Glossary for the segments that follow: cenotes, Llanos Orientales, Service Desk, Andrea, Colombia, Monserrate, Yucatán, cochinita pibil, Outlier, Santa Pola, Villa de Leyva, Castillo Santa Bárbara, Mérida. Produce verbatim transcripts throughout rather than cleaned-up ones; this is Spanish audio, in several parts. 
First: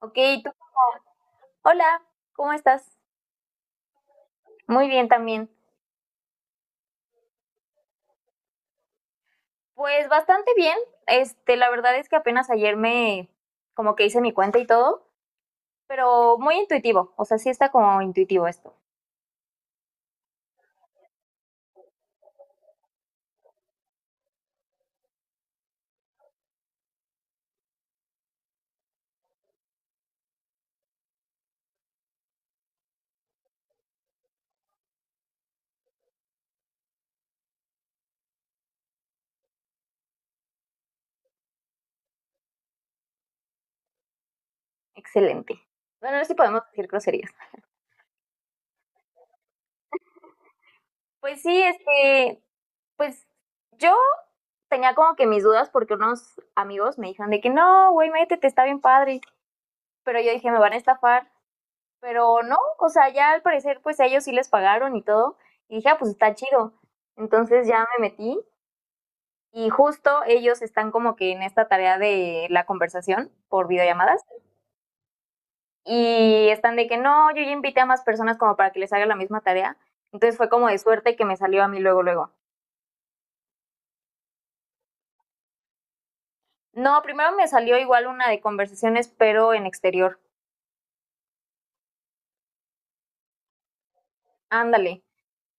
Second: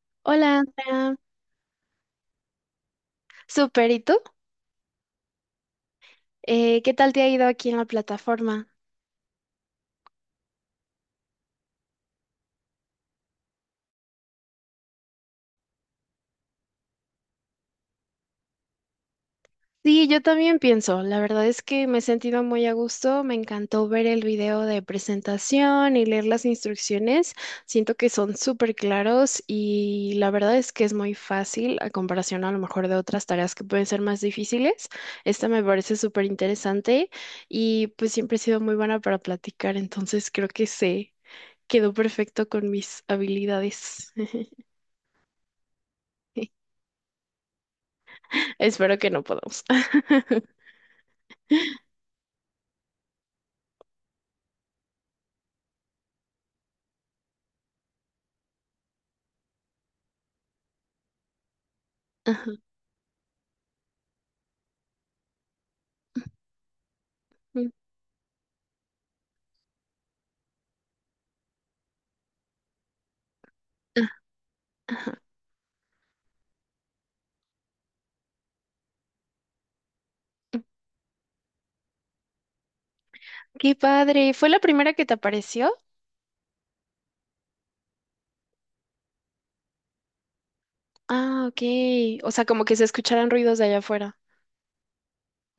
Ok, ¿tú? Hola, Andrea. Hola, ¿cómo estás? Súper, ¿y tú? Muy bien también. Eh, ¿qué tal te ha ido aquí en la plataforma? Pues bastante bien. Este, la verdad es que apenas ayer me como que hice mi cuenta y todo, pero muy intuitivo. O sea, sí está como intuitivo esto. Sí, yo también pienso. La verdad es que me he sentido muy a gusto. Me encantó ver el video de presentación y leer las instrucciones. Siento que son súper claros y la verdad es que es muy fácil a comparación a lo mejor de otras tareas que pueden ser más difíciles. Esta me parece súper interesante y pues siempre he sido muy buena para platicar, entonces creo que se quedó perfecto con mis habilidades. Excelente. Bueno, no sé si podemos decir groserías. Espero que no podamos. Pues sí, este, pues yo tenía como que mis dudas porque unos amigos me dijeron de que no, güey, métete, está bien padre. Pero yo dije, me van a estafar. Pero Ajá. no, o sea, ya al parecer, pues a ellos sí les pagaron y todo. Y dije, ah, pues está chido. Entonces ya me metí y justo ellos están como que en esta tarea de la conversación por videollamadas y están de que no, yo ya invité a más personas como para que les haga la misma tarea. Entonces fue como de suerte que me salió a mí luego, luego. Qué padre. ¿Fue la primera que te apareció? No, primero me salió igual una de conversaciones, pero en exterior. Ah, ok. O sea, como que se escucharan ruidos de allá afuera. Ándale.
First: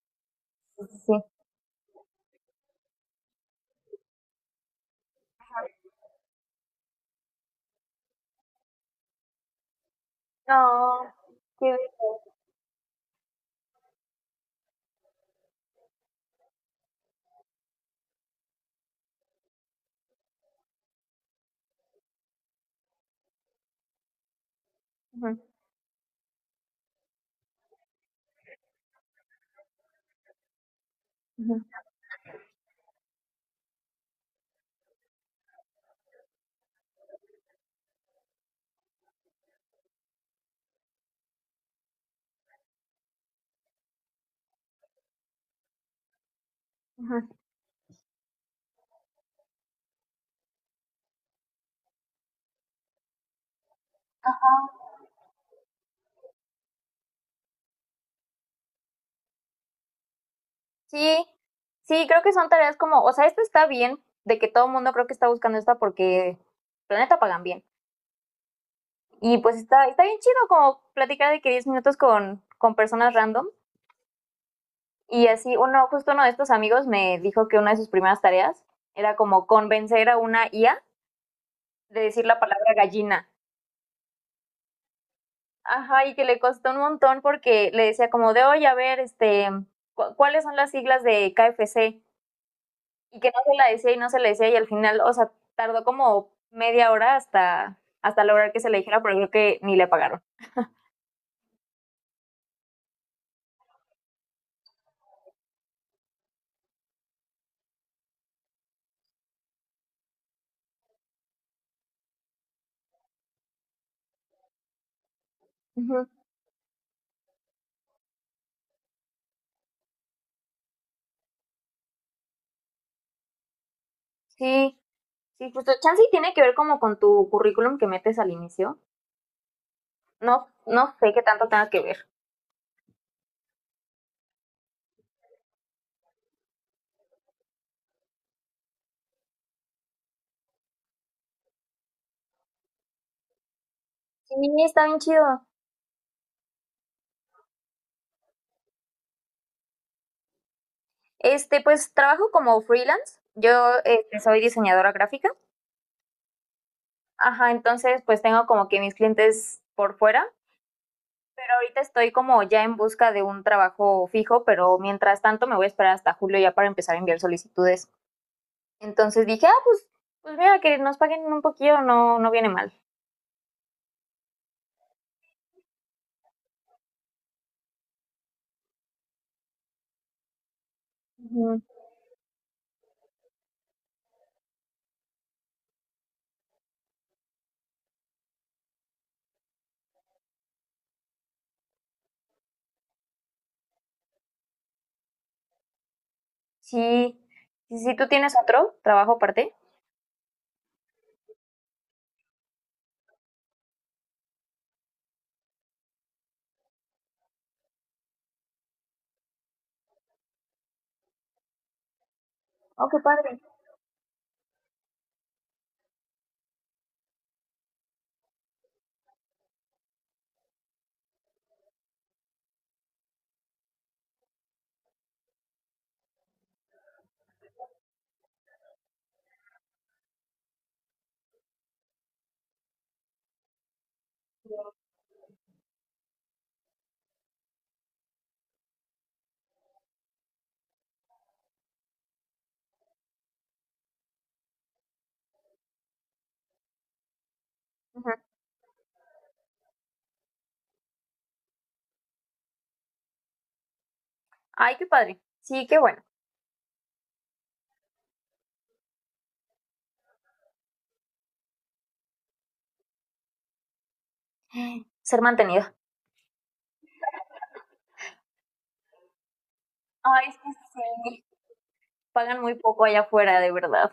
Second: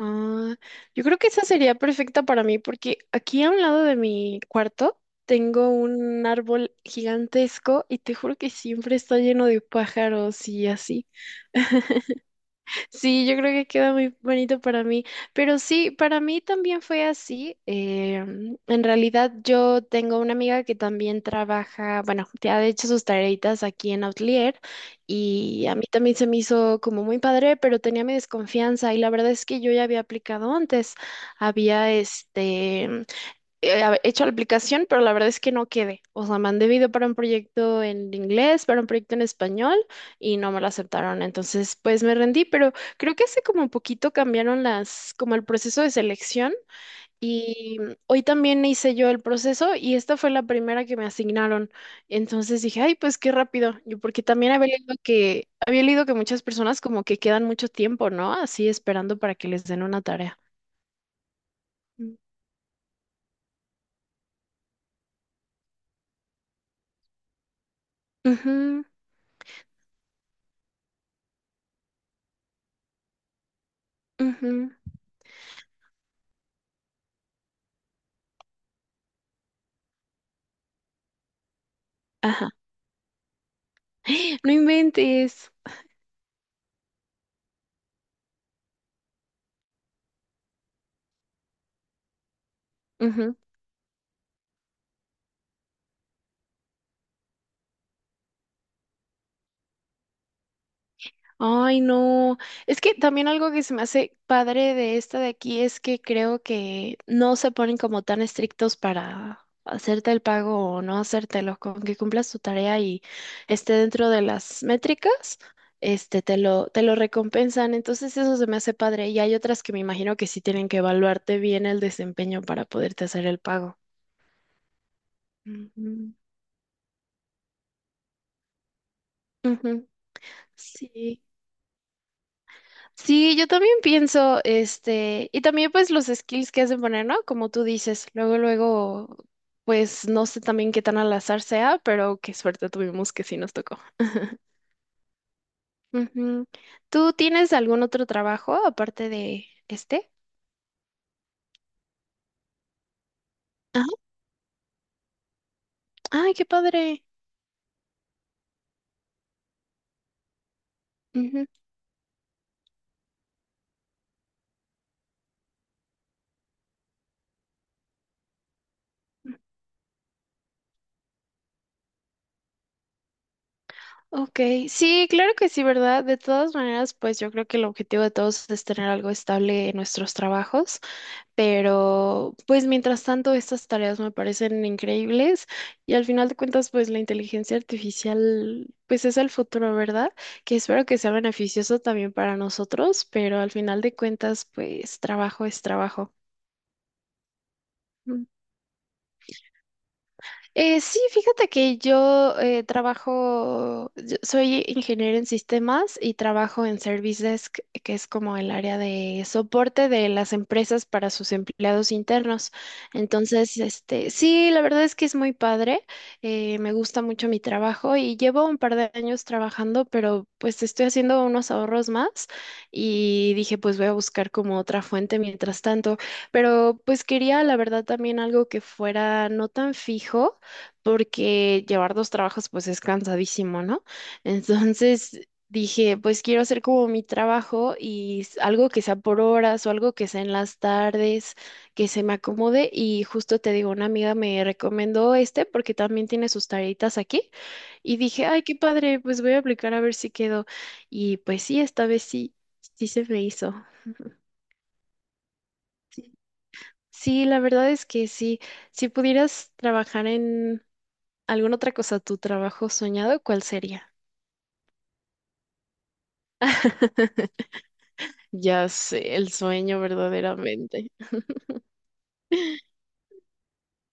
Ah, yo Sí. creo que esa sería perfecta para mí porque aquí a un lado de mi cuarto tengo un árbol gigantesco y te juro que siempre está lleno de pájaros y así. No. qué- Sí, yo creo que queda muy bonito para mí, pero sí, para mí también fue así. eh, en realidad yo tengo una amiga que también trabaja, bueno, que ha hecho sus tareitas aquí en Outlier Ujú, y a mí también se me hizo como muy padre, pero tenía mi desconfianza y la verdad es que yo ya había aplicado antes. ujú, Había este eh, hab- hecho la aplicación, pero la verdad es que no quedé. O sea, mandé video para un proyecto en inglés, para un proyecto en español y no me lo aceptaron. Entonces, pues me rendí, pero creo que hace como un poquito cambiaron las, como el proceso de selección ujú. y mm, hoy también hice yo el proceso y esta fue la primera que me asignaron. Entonces dije, ay, pues qué rápido. Yo porque también había leído que, había leído que muchas personas como que quedan mucho tiempo, ¿no? Así esperando para que les den una tarea. Sí, sí, Mm. creo que son tareas como, o sea, esta está bien, de que todo el mundo creo que está buscando esta porque planeta pagan bien. Ujú, Y pues está, está bien chido como platicar de que diez minutos con, con personas random. ujú. Y así, uno, justo uno de estos amigos me dijo que una de sus primeras tareas era como convencer a una I A de decir la Ajá. palabra gallina. No inventes. Ajá, y que le costó un montón porque le decía como de, oye, a ver, este, cu- ¿cuáles son las siglas de K F C? Y que Ujú. no se la decía y no se la decía y al final, o sea, tardó como media hora hasta, hasta lograr que se le dijera, pero creo que ni le pagaron. Ay, no. Es que también algo que se me hace padre de esta de aquí es que creo que no se ponen como tan estrictos para hacerte el pago o no hacértelo, con que cumplas tu tarea y esté dentro de las métricas, Ujú. este te lo te lo recompensan. Entonces eso se me hace padre y hay otras que me imagino que sí tienen que evaluarte bien el desempeño para poderte hacer el pago. Sí, sí, justo. Chance y Ujú. tiene que ver como con tu currículum que metes al inicio. Ujú. No, no sé qué Sí. tanto tenga que ver. Sí, yo también pienso, este, y también pues los skills que has de poner, ¿no? Como tú dices, luego, luego, pues no sé también qué tan al azar sea, pero qué suerte tuvimos que sí nos tocó. Sí, está bien chido. Ujú. ¿Tú tienes algún otro trabajo aparte de este? Este, pues trabajo como freelance. Yo Ajá. este, soy diseñadora gráfica. Ay, qué padre. Ajá, entonces pues tengo como que mis clientes por fuera. Ujú. Pero ahorita estoy como ya en busca de un trabajo fijo, pero mientras tanto me voy a esperar hasta julio ya para empezar a enviar solicitudes. Entonces dije, ah, pues, pues mira, que nos paguen un poquillo, no, no viene mal. Ok, sí, claro que sí, ¿verdad? De todas maneras, pues yo creo que el objetivo de todos es tener algo estable en nuestros trabajos. Ujú. Pero, pues mientras tanto, estas tareas me parecen increíbles y al final de cuentas, pues la inteligencia artificial, pues es el futuro, ¿verdad? Que espero que sea beneficioso también para nosotros, pero al final de cuentas, pues trabajo es trabajo. Sí, sí, sí, tú Mm. tienes otro trabajo aparte. Eh, sí, fíjate que yo eh, trabajo, yo soy ingeniero en sistemas y trabajo en Service Desk, que es como el área de soporte de las empresas para sus empleados internos. Oh, qué padre. Entonces, este, sí, la verdad es que es muy padre, eh, me gusta mucho mi trabajo y llevo un par de años trabajando, pero pues estoy haciendo unos ahorros más y dije, pues voy a buscar como otra fuente mientras tanto, pero pues quería, la verdad, también algo que fuera no tan fijo porque llevar dos trabajos pues es cansadísimo, ¿no? Entonces dije, pues quiero hacer como mi trabajo y s- algo que sea por horas o algo que sea en las tardes, que se me acomode y justo te digo, una amiga me recomendó este porque también tiene sus tareitas aquí y Ujú. dije, ay, qué padre, pues voy a aplicar a ver si quedo y pues sí, esta vez sí, sí se me hizo. Ay, qué padre. Sí, qué bueno. Sí, sí, la verdad es que sí, si pudieras trabajar en alguna otra cosa, tu trabajo soñado, ¿cuál sería? Ser mantenida. Ya sé, el sueño Ay, es que verdaderamente. sí. Pagan muy poco allá afuera, de verdad.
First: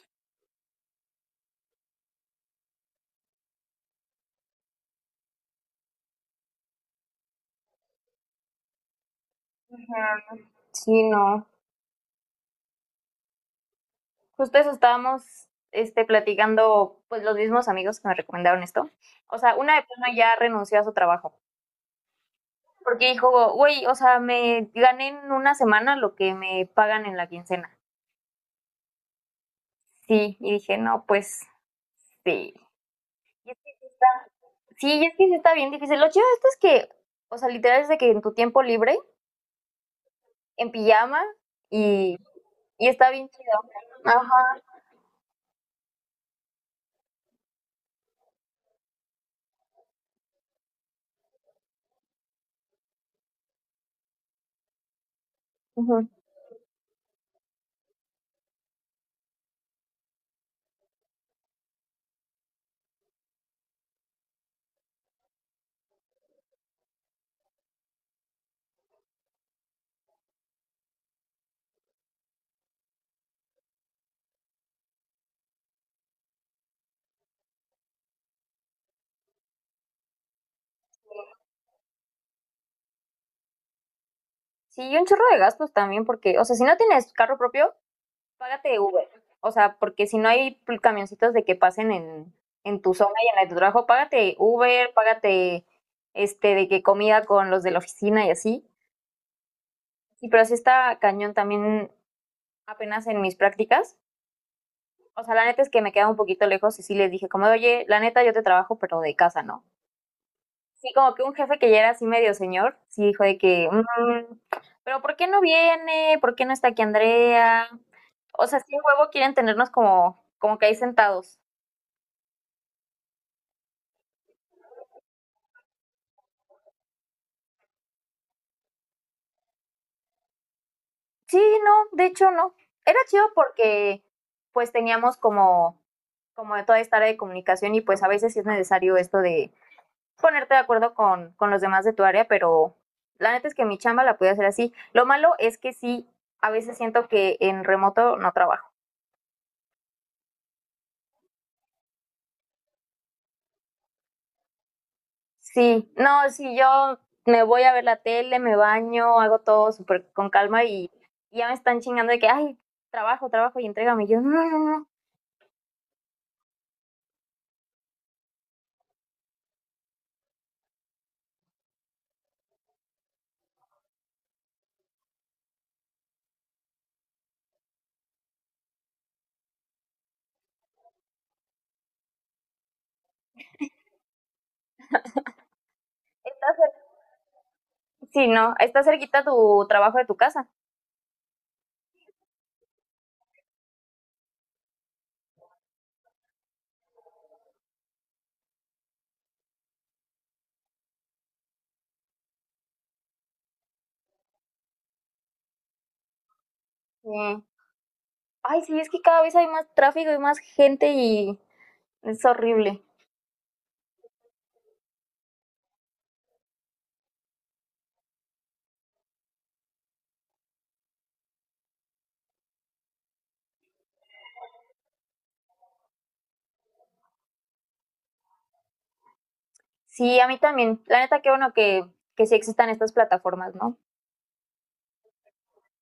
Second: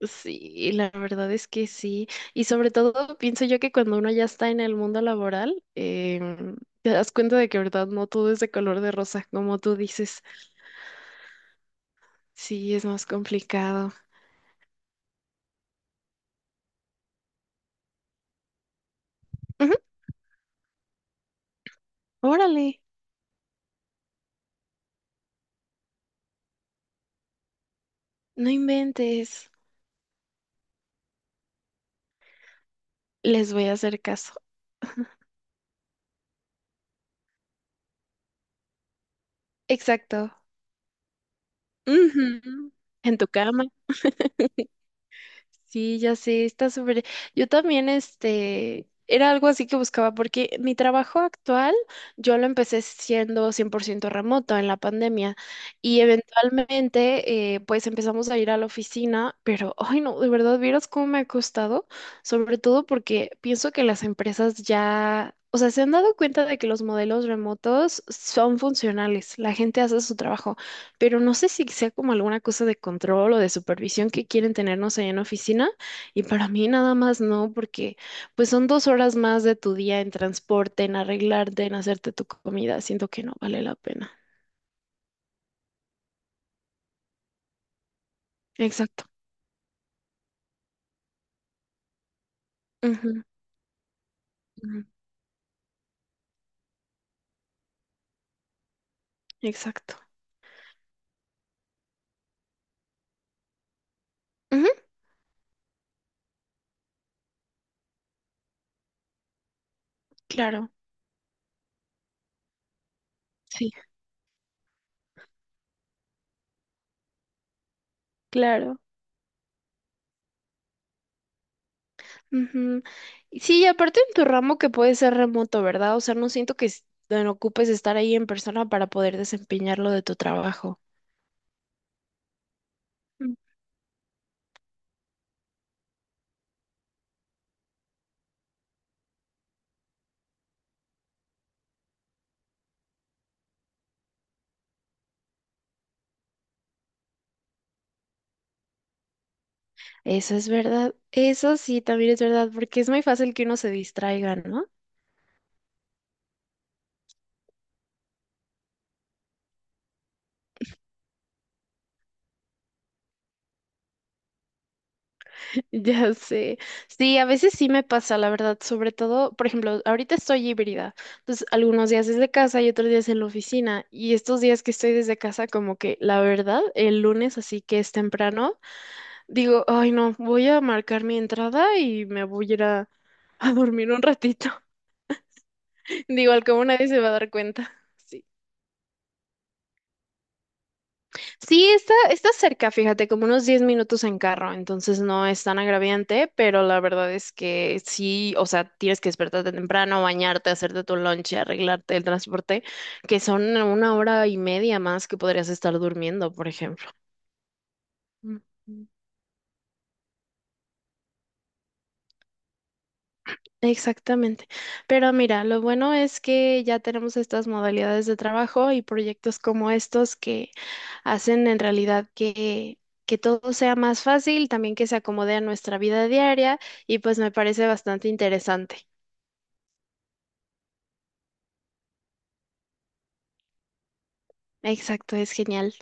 Sí, la verdad es que sí. Y sobre todo pienso yo que cuando uno ya está en el mundo laboral, em, te das cuenta de que, verdad, no todo es de color de rosa, como tú Ujú. dices. Sí, no. Sí, es más complicado. Justo eso estábamos este, platicando, pues los mismos amigos que me recomendaron esto. O sea, una Ujú. de plano ya renunció a su trabajo. Órale, Porque dijo, güey, o sea, me gané en una semana lo que me pagan en la quincena. no inventes. Sí, y dije, no, pues sí. Y Les voy está, a hacer caso. sí, y es que sí está bien difícil. Lo chido de esto es que, o sea, literal es de que en tu tiempo libre, Exacto. en pijama, y, Ujú. y está En tu bien chido. cama. Ajá. Sí, ya sé, está súper. Yo también, este, era algo así que buscaba, porque mi trabajo actual, yo lo empecé siendo cien por ciento remoto en la pandemia y Ujú. eventualmente, eh, pues empezamos a ir a la oficina, pero, ay no, de verdad, vieras cómo me ha costado, sobre todo porque pienso que las empresas ya, o sea, se han dado cuenta de que los modelos remotos son funcionales, la gente hace su trabajo pero no sé si sea como alguna cosa de control o de supervisión que quieren tenernos allá en la oficina. Y para mí nada más no, porque pues son dos horas más de tu día en transporte, en arreglarte, en hacerte tu comida. Siento que no vale la pena. Sí, y un chorro de gastos también, porque, o sea, si no tienes carro propio, págate Exacto. Uber. O sea, porque si no hay pl- camioncitos de que pasen en, en tu zona Ujú, y en la de tu trabajo, págate ujú. Uber, págate este de que comida con los de la oficina y así. Exacto. Sí, pero sí está cañón también apenas en mis prácticas. Ujú. O sea, la neta es que me queda un poquito lejos y sí les dije como, de, oye, la neta yo te trabajo, pero de casa, ¿no? Claro, Sí, como que un jefe que ya era así medio señor, sí dijo de que, sí, "Mm, pero ¿por qué no viene? ¿Por qué no está aquí Andrea? O sea, sí, claro. huevo quieren tenernos como, como que ahí sentados. Ujú. Y sí, y aparte en tu ramo que puede ser remoto, ¿verdad? O sea, no siento que s- te ocupes estar ahí en persona para poder desempeñar lo de tu trabajo. Sí, no, de hecho no. Era chido porque pues teníamos como, como de toda esta área de comunicación y pues a veces sí es necesario esto de ponerte de acuerdo con, con los demás de tu área, pero la neta es que mi chamba la pude hacer así. Lo malo es que sí, a veces siento que en remoto no trabajo. Eso es verdad, eso sí, también es verdad, porque es muy fácil que uno se distraiga, ¿no? Sí, no, si yo me voy a ver la tele, me baño, hago todo súper con calma y ya me están chingando de que, ay, trabajo, trabajo y entrégame. Y yo, no, no, no, no, Ya sé. Sí, a veces sí me pasa, la verdad, sobre todo, por ejemplo, ahorita estoy híbrida, entonces algunos días desde casa y otros días en la oficina, y estos días que estoy desde casa, como que la verdad, el lunes, así que es temprano, digo, ay no, voy a marcar mi entrada y me voy a ir a, a, dormir un ratito. Digo, al cabo estás nadie se va a dar cuenta. Sí. sí, no, está cerquita tu trabajo de tu casa. Sí, está, está cerca, fíjate, como unos diez minutos en carro, entonces no es tan agraviante, pero la verdad es que sí, o sea, tienes que despertarte temprano, bañarte, hacerte tu lunch, arreglarte el transporte, que son una hora y media más que podrías estar durmiendo, por ejemplo. Sí. Mm. Ay, sí, es que cada vez hay más tráfico y más gente y es horrible. Exactamente. Pero mira, lo bueno es que ya tenemos estas modalidades de trabajo y proyectos como estos que hacen en realidad que, que todo sea más fácil, también que se acomode a nuestra vida diaria y pues me parece bastante interesante. Sí, a mí también. La neta, qué bueno que, que sí existan estas plataformas, ¿no? Exacto, es genial.